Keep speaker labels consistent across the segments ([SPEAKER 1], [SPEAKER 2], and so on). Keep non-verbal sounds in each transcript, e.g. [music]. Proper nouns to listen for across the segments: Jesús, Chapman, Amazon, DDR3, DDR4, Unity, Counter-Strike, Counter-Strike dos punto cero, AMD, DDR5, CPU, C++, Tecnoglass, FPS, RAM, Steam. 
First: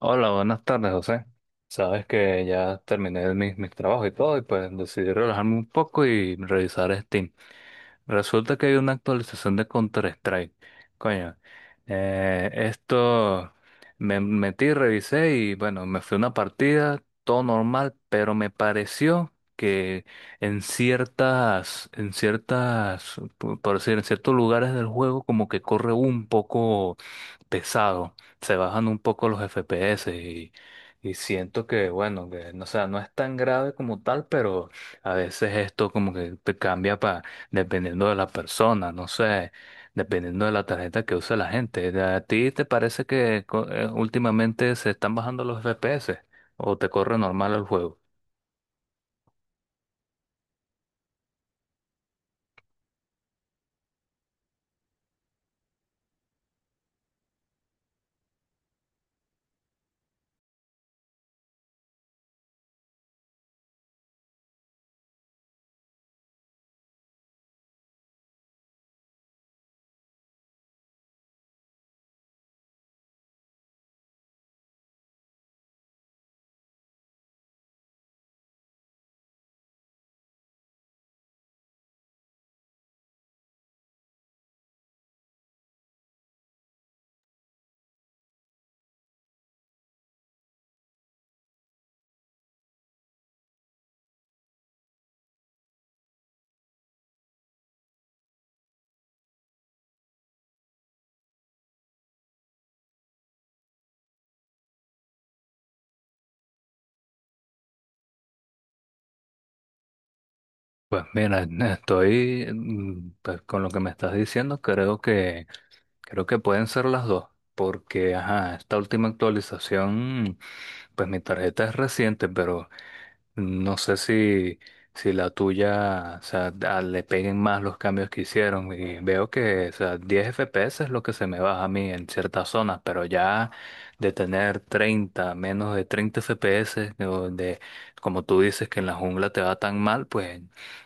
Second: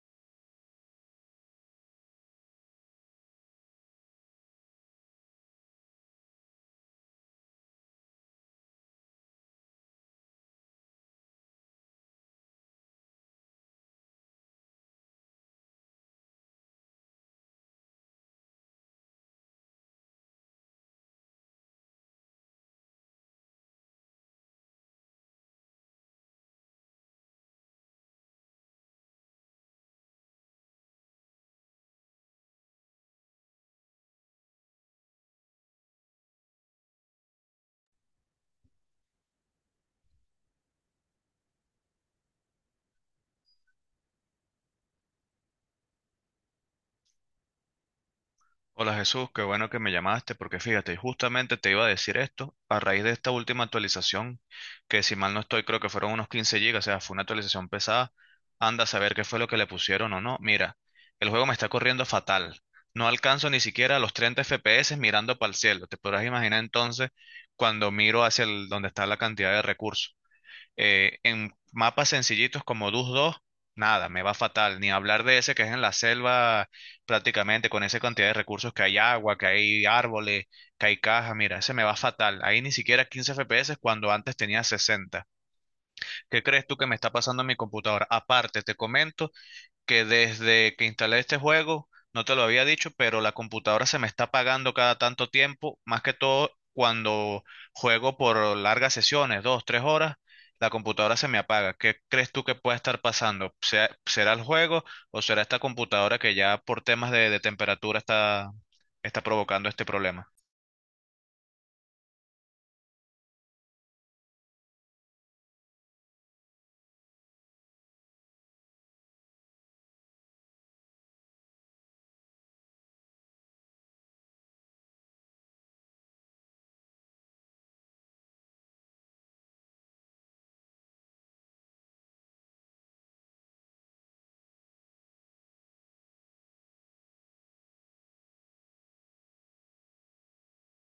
[SPEAKER 1] Hola, buenas tardes, José. Sabes que ya terminé mis trabajos y todo, y pues decidí relajarme un poco y revisar Steam. Resulta que hay una actualización de Counter-Strike. Coño, esto me metí, revisé y bueno, me fui a una partida, todo normal, pero me pareció que por decir, en ciertos lugares del juego, como que corre un poco pesado, se bajan un poco los FPS y siento que, bueno, que no, o sea, no es tan grave como tal, pero a veces esto como que te cambia para, dependiendo de la persona, no sé, dependiendo de la tarjeta que usa la gente. ¿A ti te parece que últimamente se están bajando los FPS o te corre normal el juego?
[SPEAKER 2] Hola Jesús, qué bueno que me llamaste porque fíjate, justamente te iba a decir esto a raíz de esta última actualización, que si mal no estoy creo que fueron unos 15 gigas, o sea, fue una actualización pesada, anda a saber qué fue lo que le pusieron o no. Mira, el juego me está corriendo fatal, no alcanzo ni siquiera los 30 FPS mirando para el cielo, te podrás imaginar entonces cuando miro hacia donde está la cantidad de recursos. En mapas sencillitos como Dus 2 nada, me va fatal. Ni hablar de ese que es en la selva prácticamente, con esa cantidad de recursos que hay agua, que hay árboles, que hay cajas. Mira, ese me va fatal. Ahí ni siquiera 15 FPS cuando antes tenía 60. ¿Qué crees tú que me está pasando en mi computadora? Aparte, te comento que desde que instalé este juego, no te lo había dicho, pero la computadora se me está apagando cada tanto tiempo, más que todo cuando juego por largas sesiones, dos, tres horas, la computadora se me apaga. ¿Qué crees tú que pueda estar pasando? ¿Será el juego o será esta computadora que ya por temas de temperatura está, está provocando este problema?
[SPEAKER 1] Pues mira, estoy pues, con lo que me estás diciendo, creo que pueden ser las dos, porque ajá, esta última actualización. Pues mi tarjeta es reciente, pero no sé si, si la tuya, o sea, le peguen más los cambios que hicieron. Y veo que, o sea, 10 FPS es lo que se me baja a mí en ciertas zonas, pero ya de tener treinta, menos de 30 FPS, como tú dices que en la jungla te va tan mal, pues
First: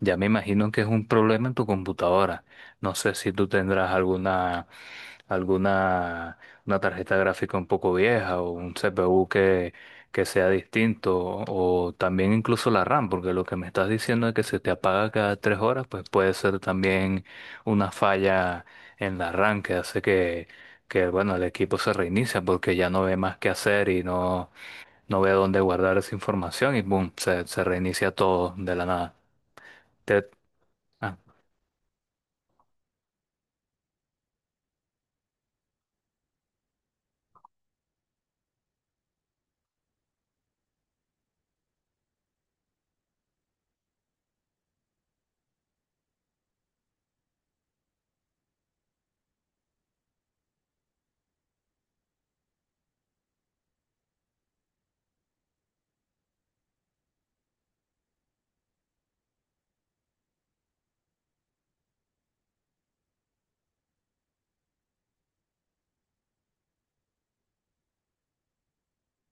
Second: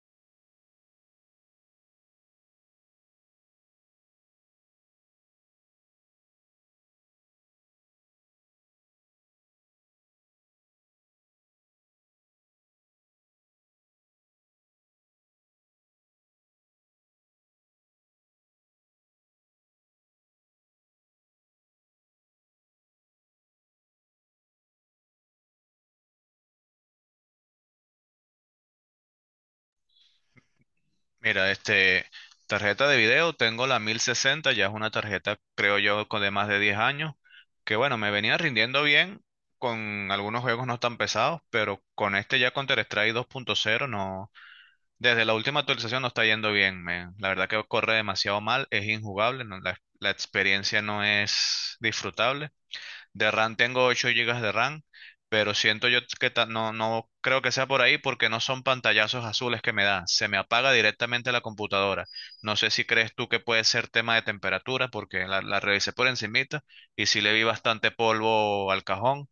[SPEAKER 1] ya me imagino que es un problema en tu computadora. No sé si tú tendrás alguna una tarjeta gráfica un poco vieja o un CPU que sea distinto o también incluso la RAM, porque lo que me estás diciendo es que se te apaga cada 3 horas, pues puede ser también una falla en la RAM que hace que bueno, el equipo se reinicia porque ya no ve más qué hacer y no, no ve dónde guardar esa información y boom, se reinicia todo de la nada. Te- ah.
[SPEAKER 2] Mira, tarjeta de video, tengo la 1060, ya es una tarjeta, creo yo, con de más de 10 años, que bueno, me venía rindiendo bien con algunos juegos no tan pesados, pero con este ya con Counter-Strike dos punto cero no, desde la última actualización no está yendo bien, men. La verdad que corre demasiado mal, es injugable, la, la experiencia no es disfrutable. De RAM tengo 8 gigas de RAM, pero siento yo que no, no creo que sea por ahí porque no son pantallazos azules que me da. Se me apaga directamente la computadora. No sé si crees tú que puede ser tema de temperatura porque la revisé por encimita y sí le vi bastante polvo al cajón.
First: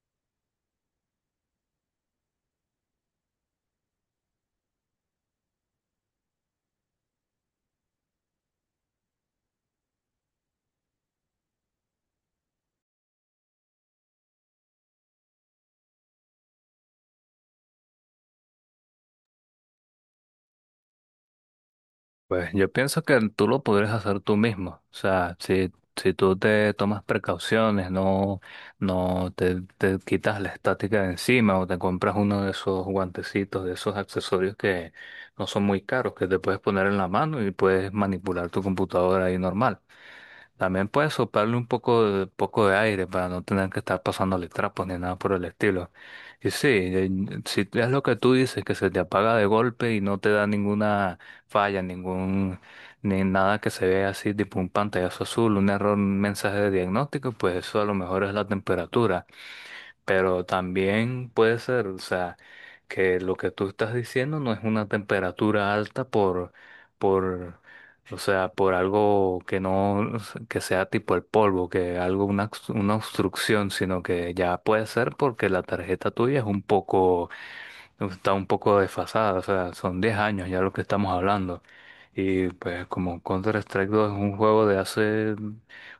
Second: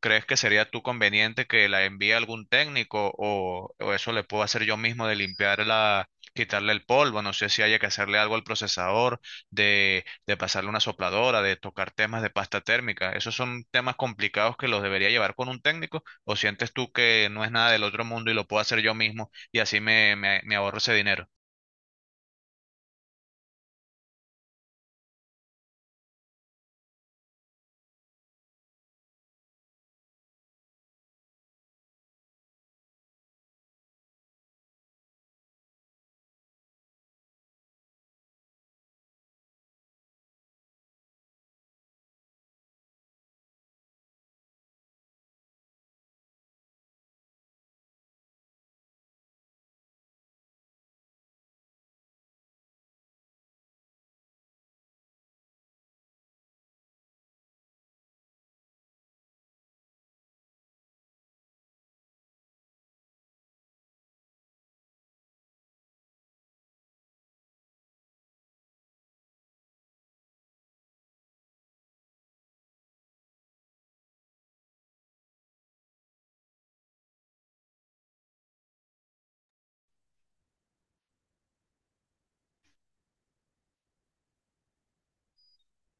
[SPEAKER 2] ¿Crees que sería tú conveniente que la envíe algún técnico o eso le puedo hacer yo mismo de limpiarla, quitarle el polvo? No sé si haya que hacerle algo al procesador, de pasarle una sopladora, de tocar temas de pasta térmica. Esos son temas complicados que los debería llevar con un técnico o sientes tú que no es nada del otro mundo y lo puedo hacer yo mismo y así me ahorro ese dinero.
[SPEAKER 1] Pues yo pienso que tú lo podrías hacer tú mismo. O sea, si tú te tomas precauciones, no, te quitas la estática de encima o te compras uno de esos guantecitos, de esos accesorios que no son muy caros, que te puedes poner en la mano y puedes manipular tu computadora ahí normal. También puedes soplarle un poco de aire para no tener que estar pasándole trapos ni nada por el estilo. Y sí, si es lo que tú dices, que se te apaga de golpe y no te da ninguna falla, ni nada que se vea así, tipo un pantallazo azul, un error, un mensaje de diagnóstico, pues eso a lo mejor es la temperatura. Pero también puede ser, o sea, que lo que tú estás diciendo no es una temperatura alta por, o sea, por algo que no, que sea tipo el polvo, que algo, una, una obstrucción, sino que ya puede ser porque la tarjeta tuya es un poco está un poco desfasada, o sea, son 10 años ya lo que estamos hablando. Y pues como Counter-Strike dos es un juego de hace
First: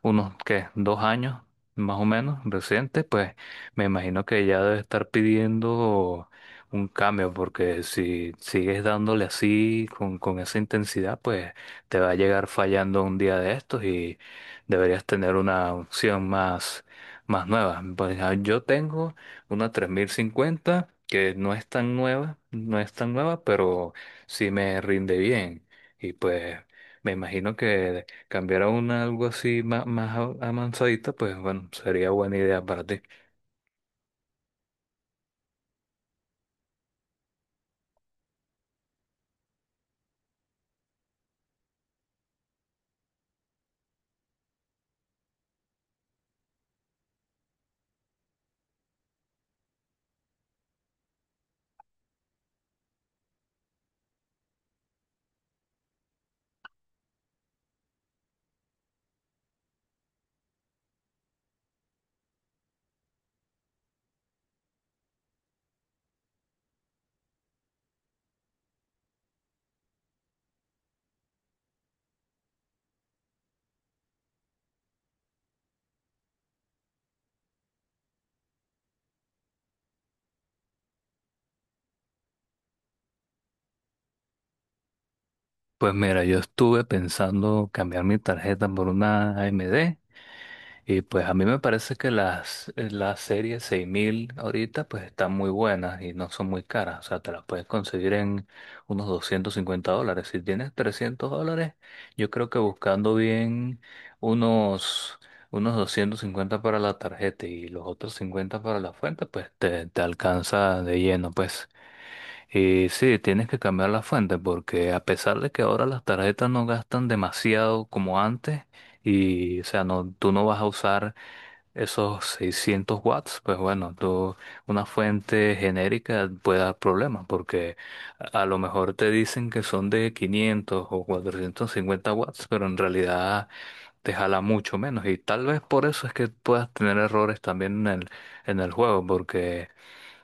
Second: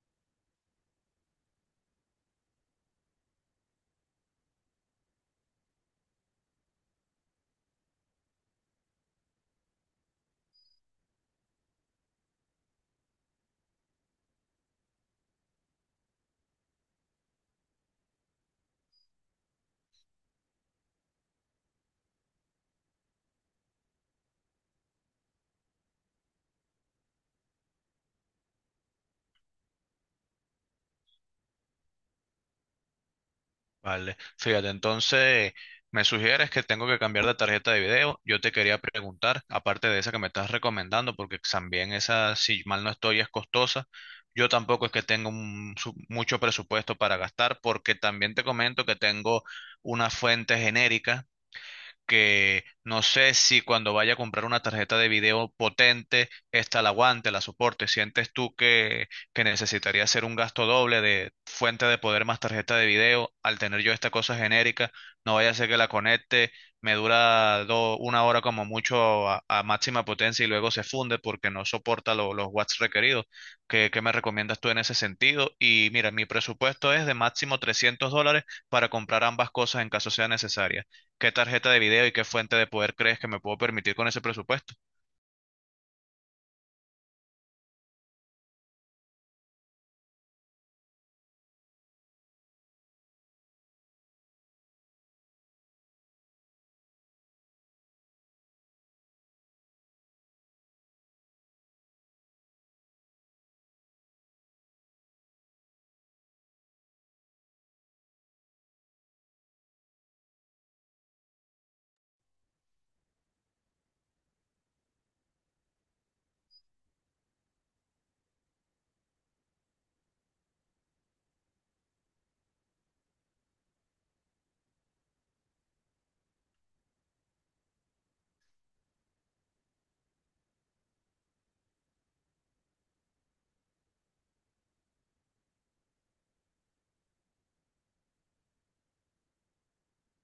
[SPEAKER 1] unos, ¿qué? Dos años, más o menos, reciente, pues me imagino que ya debe estar pidiendo un cambio, porque si sigues dándole así, con esa intensidad, pues te va a llegar fallando un día de estos y deberías tener una opción más nueva. Pues ah, yo tengo una 3050 que no es tan nueva, pero sí me rinde bien. Y pues me imagino que cambiar a una algo así más avanzadita, pues bueno, sería buena idea para ti.
[SPEAKER 2] Vale, fíjate, entonces me sugieres que tengo que cambiar de tarjeta de video. Yo te quería preguntar, aparte de esa que me estás recomendando, porque también esa, si mal no estoy, es costosa. Yo tampoco es que tengo mucho presupuesto para gastar, porque también te comento que tengo una fuente genérica que no sé si cuando vaya a comprar una tarjeta de video potente, esta la aguante, la soporte. ¿Sientes tú que necesitaría hacer un gasto doble de fuente de poder más tarjeta de video al tener yo esta cosa genérica? No vaya a ser que la conecte, me dura una hora como mucho a máxima potencia y luego se funde porque no soporta los watts requeridos. ¿Qué, qué me recomiendas tú en ese sentido? Y mira, mi presupuesto es de máximo $300 para comprar ambas cosas en caso sea necesaria. ¿Qué tarjeta de video y qué fuente de poder crees que me puedo permitir con ese presupuesto?
[SPEAKER 1] Pues mira, yo estuve pensando cambiar mi tarjeta por una AMD. Y pues a mí me parece que las series 6000 ahorita pues están muy buenas y no son muy caras. O sea, te las puedes conseguir en unos $250. Si tienes $300, yo creo que buscando bien unos, unos 250 para la tarjeta y los otros 50 para la fuente, pues te alcanza de lleno. Pues y sí, tienes que cambiar la fuente porque a pesar de que ahora las tarjetas no gastan demasiado como antes y o sea, no, tú no vas a usar esos 600 W, pues bueno, tú, una fuente genérica puede dar problemas porque a lo mejor te dicen que son de 500 o 450 W, pero en realidad te jala mucho menos y tal vez por eso es que puedas tener errores también en en el juego porque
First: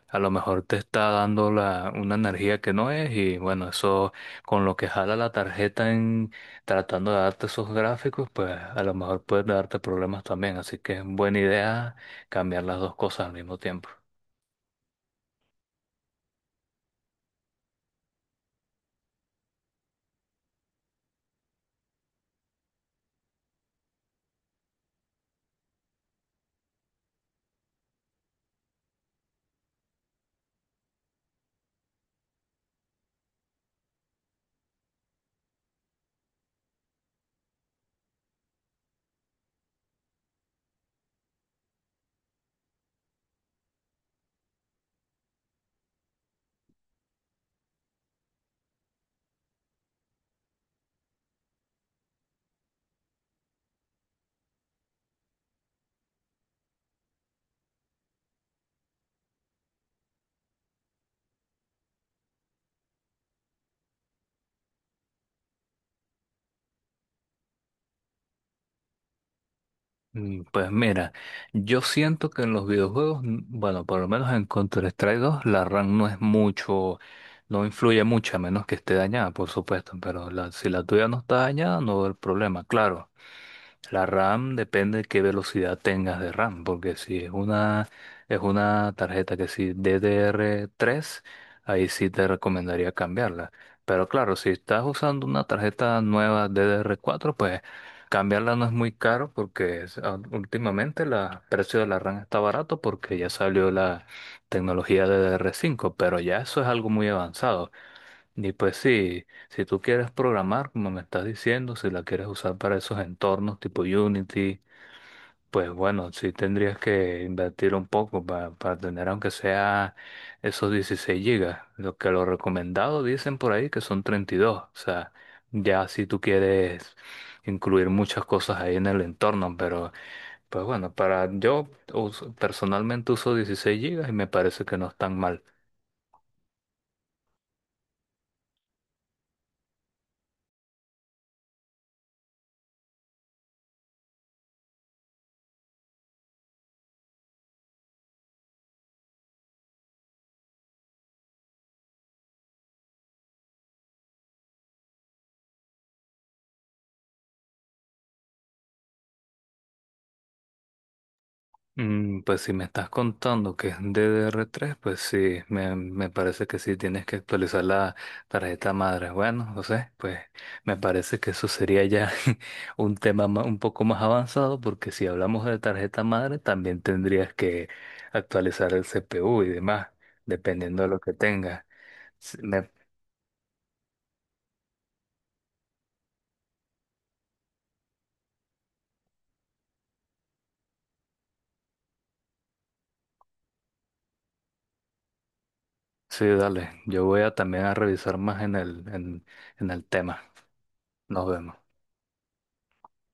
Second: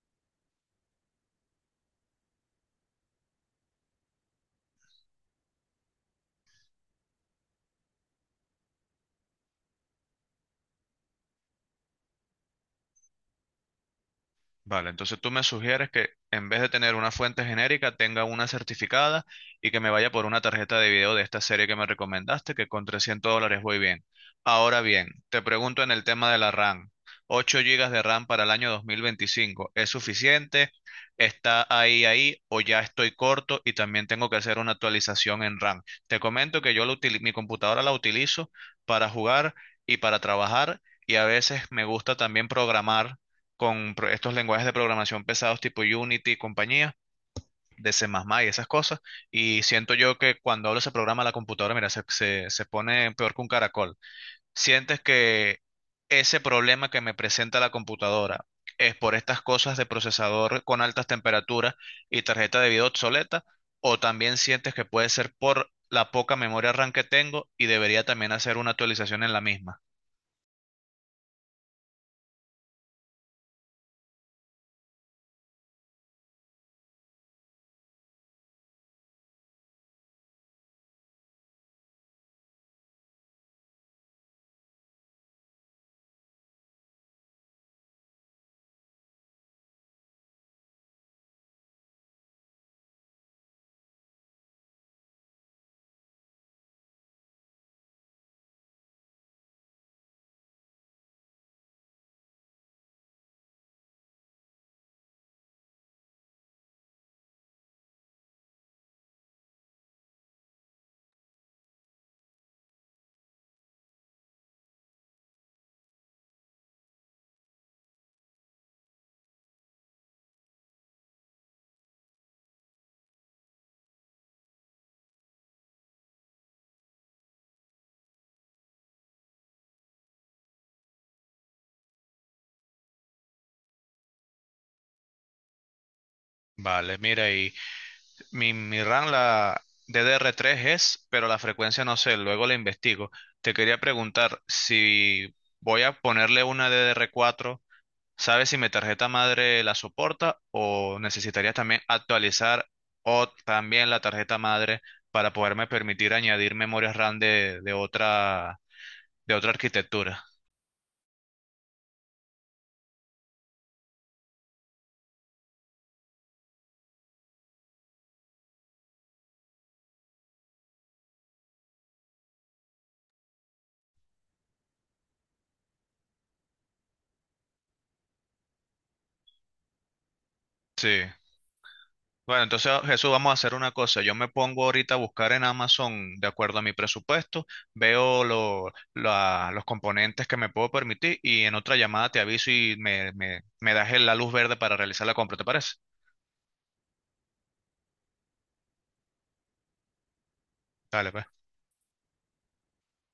[SPEAKER 1] a lo mejor te está dando una energía que no es y bueno, eso con lo que jala la tarjeta en tratando de darte esos gráficos, pues a lo mejor puede darte problemas también. Así que es buena idea cambiar las dos cosas al mismo tiempo.
[SPEAKER 2] Vale, entonces tú me sugieres que en vez de tener una fuente genérica, tenga una certificada y que me vaya por una tarjeta de video de esta serie que me recomendaste, que con $300 voy bien. Ahora bien, te pregunto en el tema de la RAM. ¿8 gigas de RAM para el año 2025 es suficiente? ¿Está ahí, ahí o ya estoy corto y también tengo que hacer una actualización en RAM? Te comento que yo mi computadora la utilizo para jugar y para trabajar y a veces me gusta también programar con estos lenguajes de programación pesados tipo Unity y compañía, de C++ y esas cosas, y siento yo que cuando hablo ese programa a la computadora, mira, se pone peor que un caracol. Sientes que ese problema que me presenta la computadora es por estas cosas de procesador con altas temperaturas y tarjeta de video obsoleta, o también sientes que puede ser por la poca memoria RAM que tengo y debería también hacer una actualización en la misma.
[SPEAKER 1] Pues mira, yo siento que en los videojuegos, bueno, por lo menos en Counter-Strike dos la RAM no es mucho, no influye mucho, a menos que esté dañada, por supuesto, pero si la tuya no está dañada, no va a problema, claro. La RAM depende de qué velocidad tengas de RAM, porque si es una, es una tarjeta que si DDR3, ahí sí te recomendaría cambiarla. Pero claro, si estás usando una tarjeta nueva DDR4, pues cambiarla no es muy caro porque últimamente el precio de la RAM está barato porque ya salió la tecnología DDR5, pero ya eso es algo muy avanzado. Y pues sí, si tú quieres programar, como me estás diciendo, si la quieres usar para esos entornos tipo Unity, pues bueno, sí tendrías que invertir un poco para tener aunque sea esos 16 gigas. Lo que lo recomendado dicen por ahí que son 32. O sea, ya si tú quieres incluir muchas cosas ahí en el entorno, pero pues bueno, para yo personalmente uso 16 gigas y me parece que no es tan mal.
[SPEAKER 2] Vale, mira, y mi RAM, la DDR3 es, pero la frecuencia no sé, luego la investigo. Te quería preguntar si voy a ponerle una DDR4, ¿sabes si mi tarjeta madre la soporta o necesitarías también actualizar o también la tarjeta madre para poderme permitir añadir memorias RAM de otra arquitectura?
[SPEAKER 1] Pues si me estás contando que es DDR3, pues sí, me parece que sí tienes que actualizar la tarjeta madre. Bueno, no sé, pues me parece que eso sería ya [laughs] un tema un poco más avanzado, porque si hablamos de tarjeta madre, también tendrías que actualizar el CPU y demás, dependiendo
[SPEAKER 2] Sí.
[SPEAKER 1] de lo que tengas. Sí,
[SPEAKER 2] Bueno, entonces
[SPEAKER 1] me-
[SPEAKER 2] Jesús, vamos a hacer una cosa. Yo me pongo ahorita a buscar en Amazon de acuerdo a mi presupuesto, veo los componentes que me puedo permitir y en otra llamada te aviso y me das la luz verde para realizar la compra, ¿te parece?
[SPEAKER 1] sí, dale, yo voy a también a revisar más en en el tema.
[SPEAKER 2] Dale, pues.
[SPEAKER 1] Nos vemos.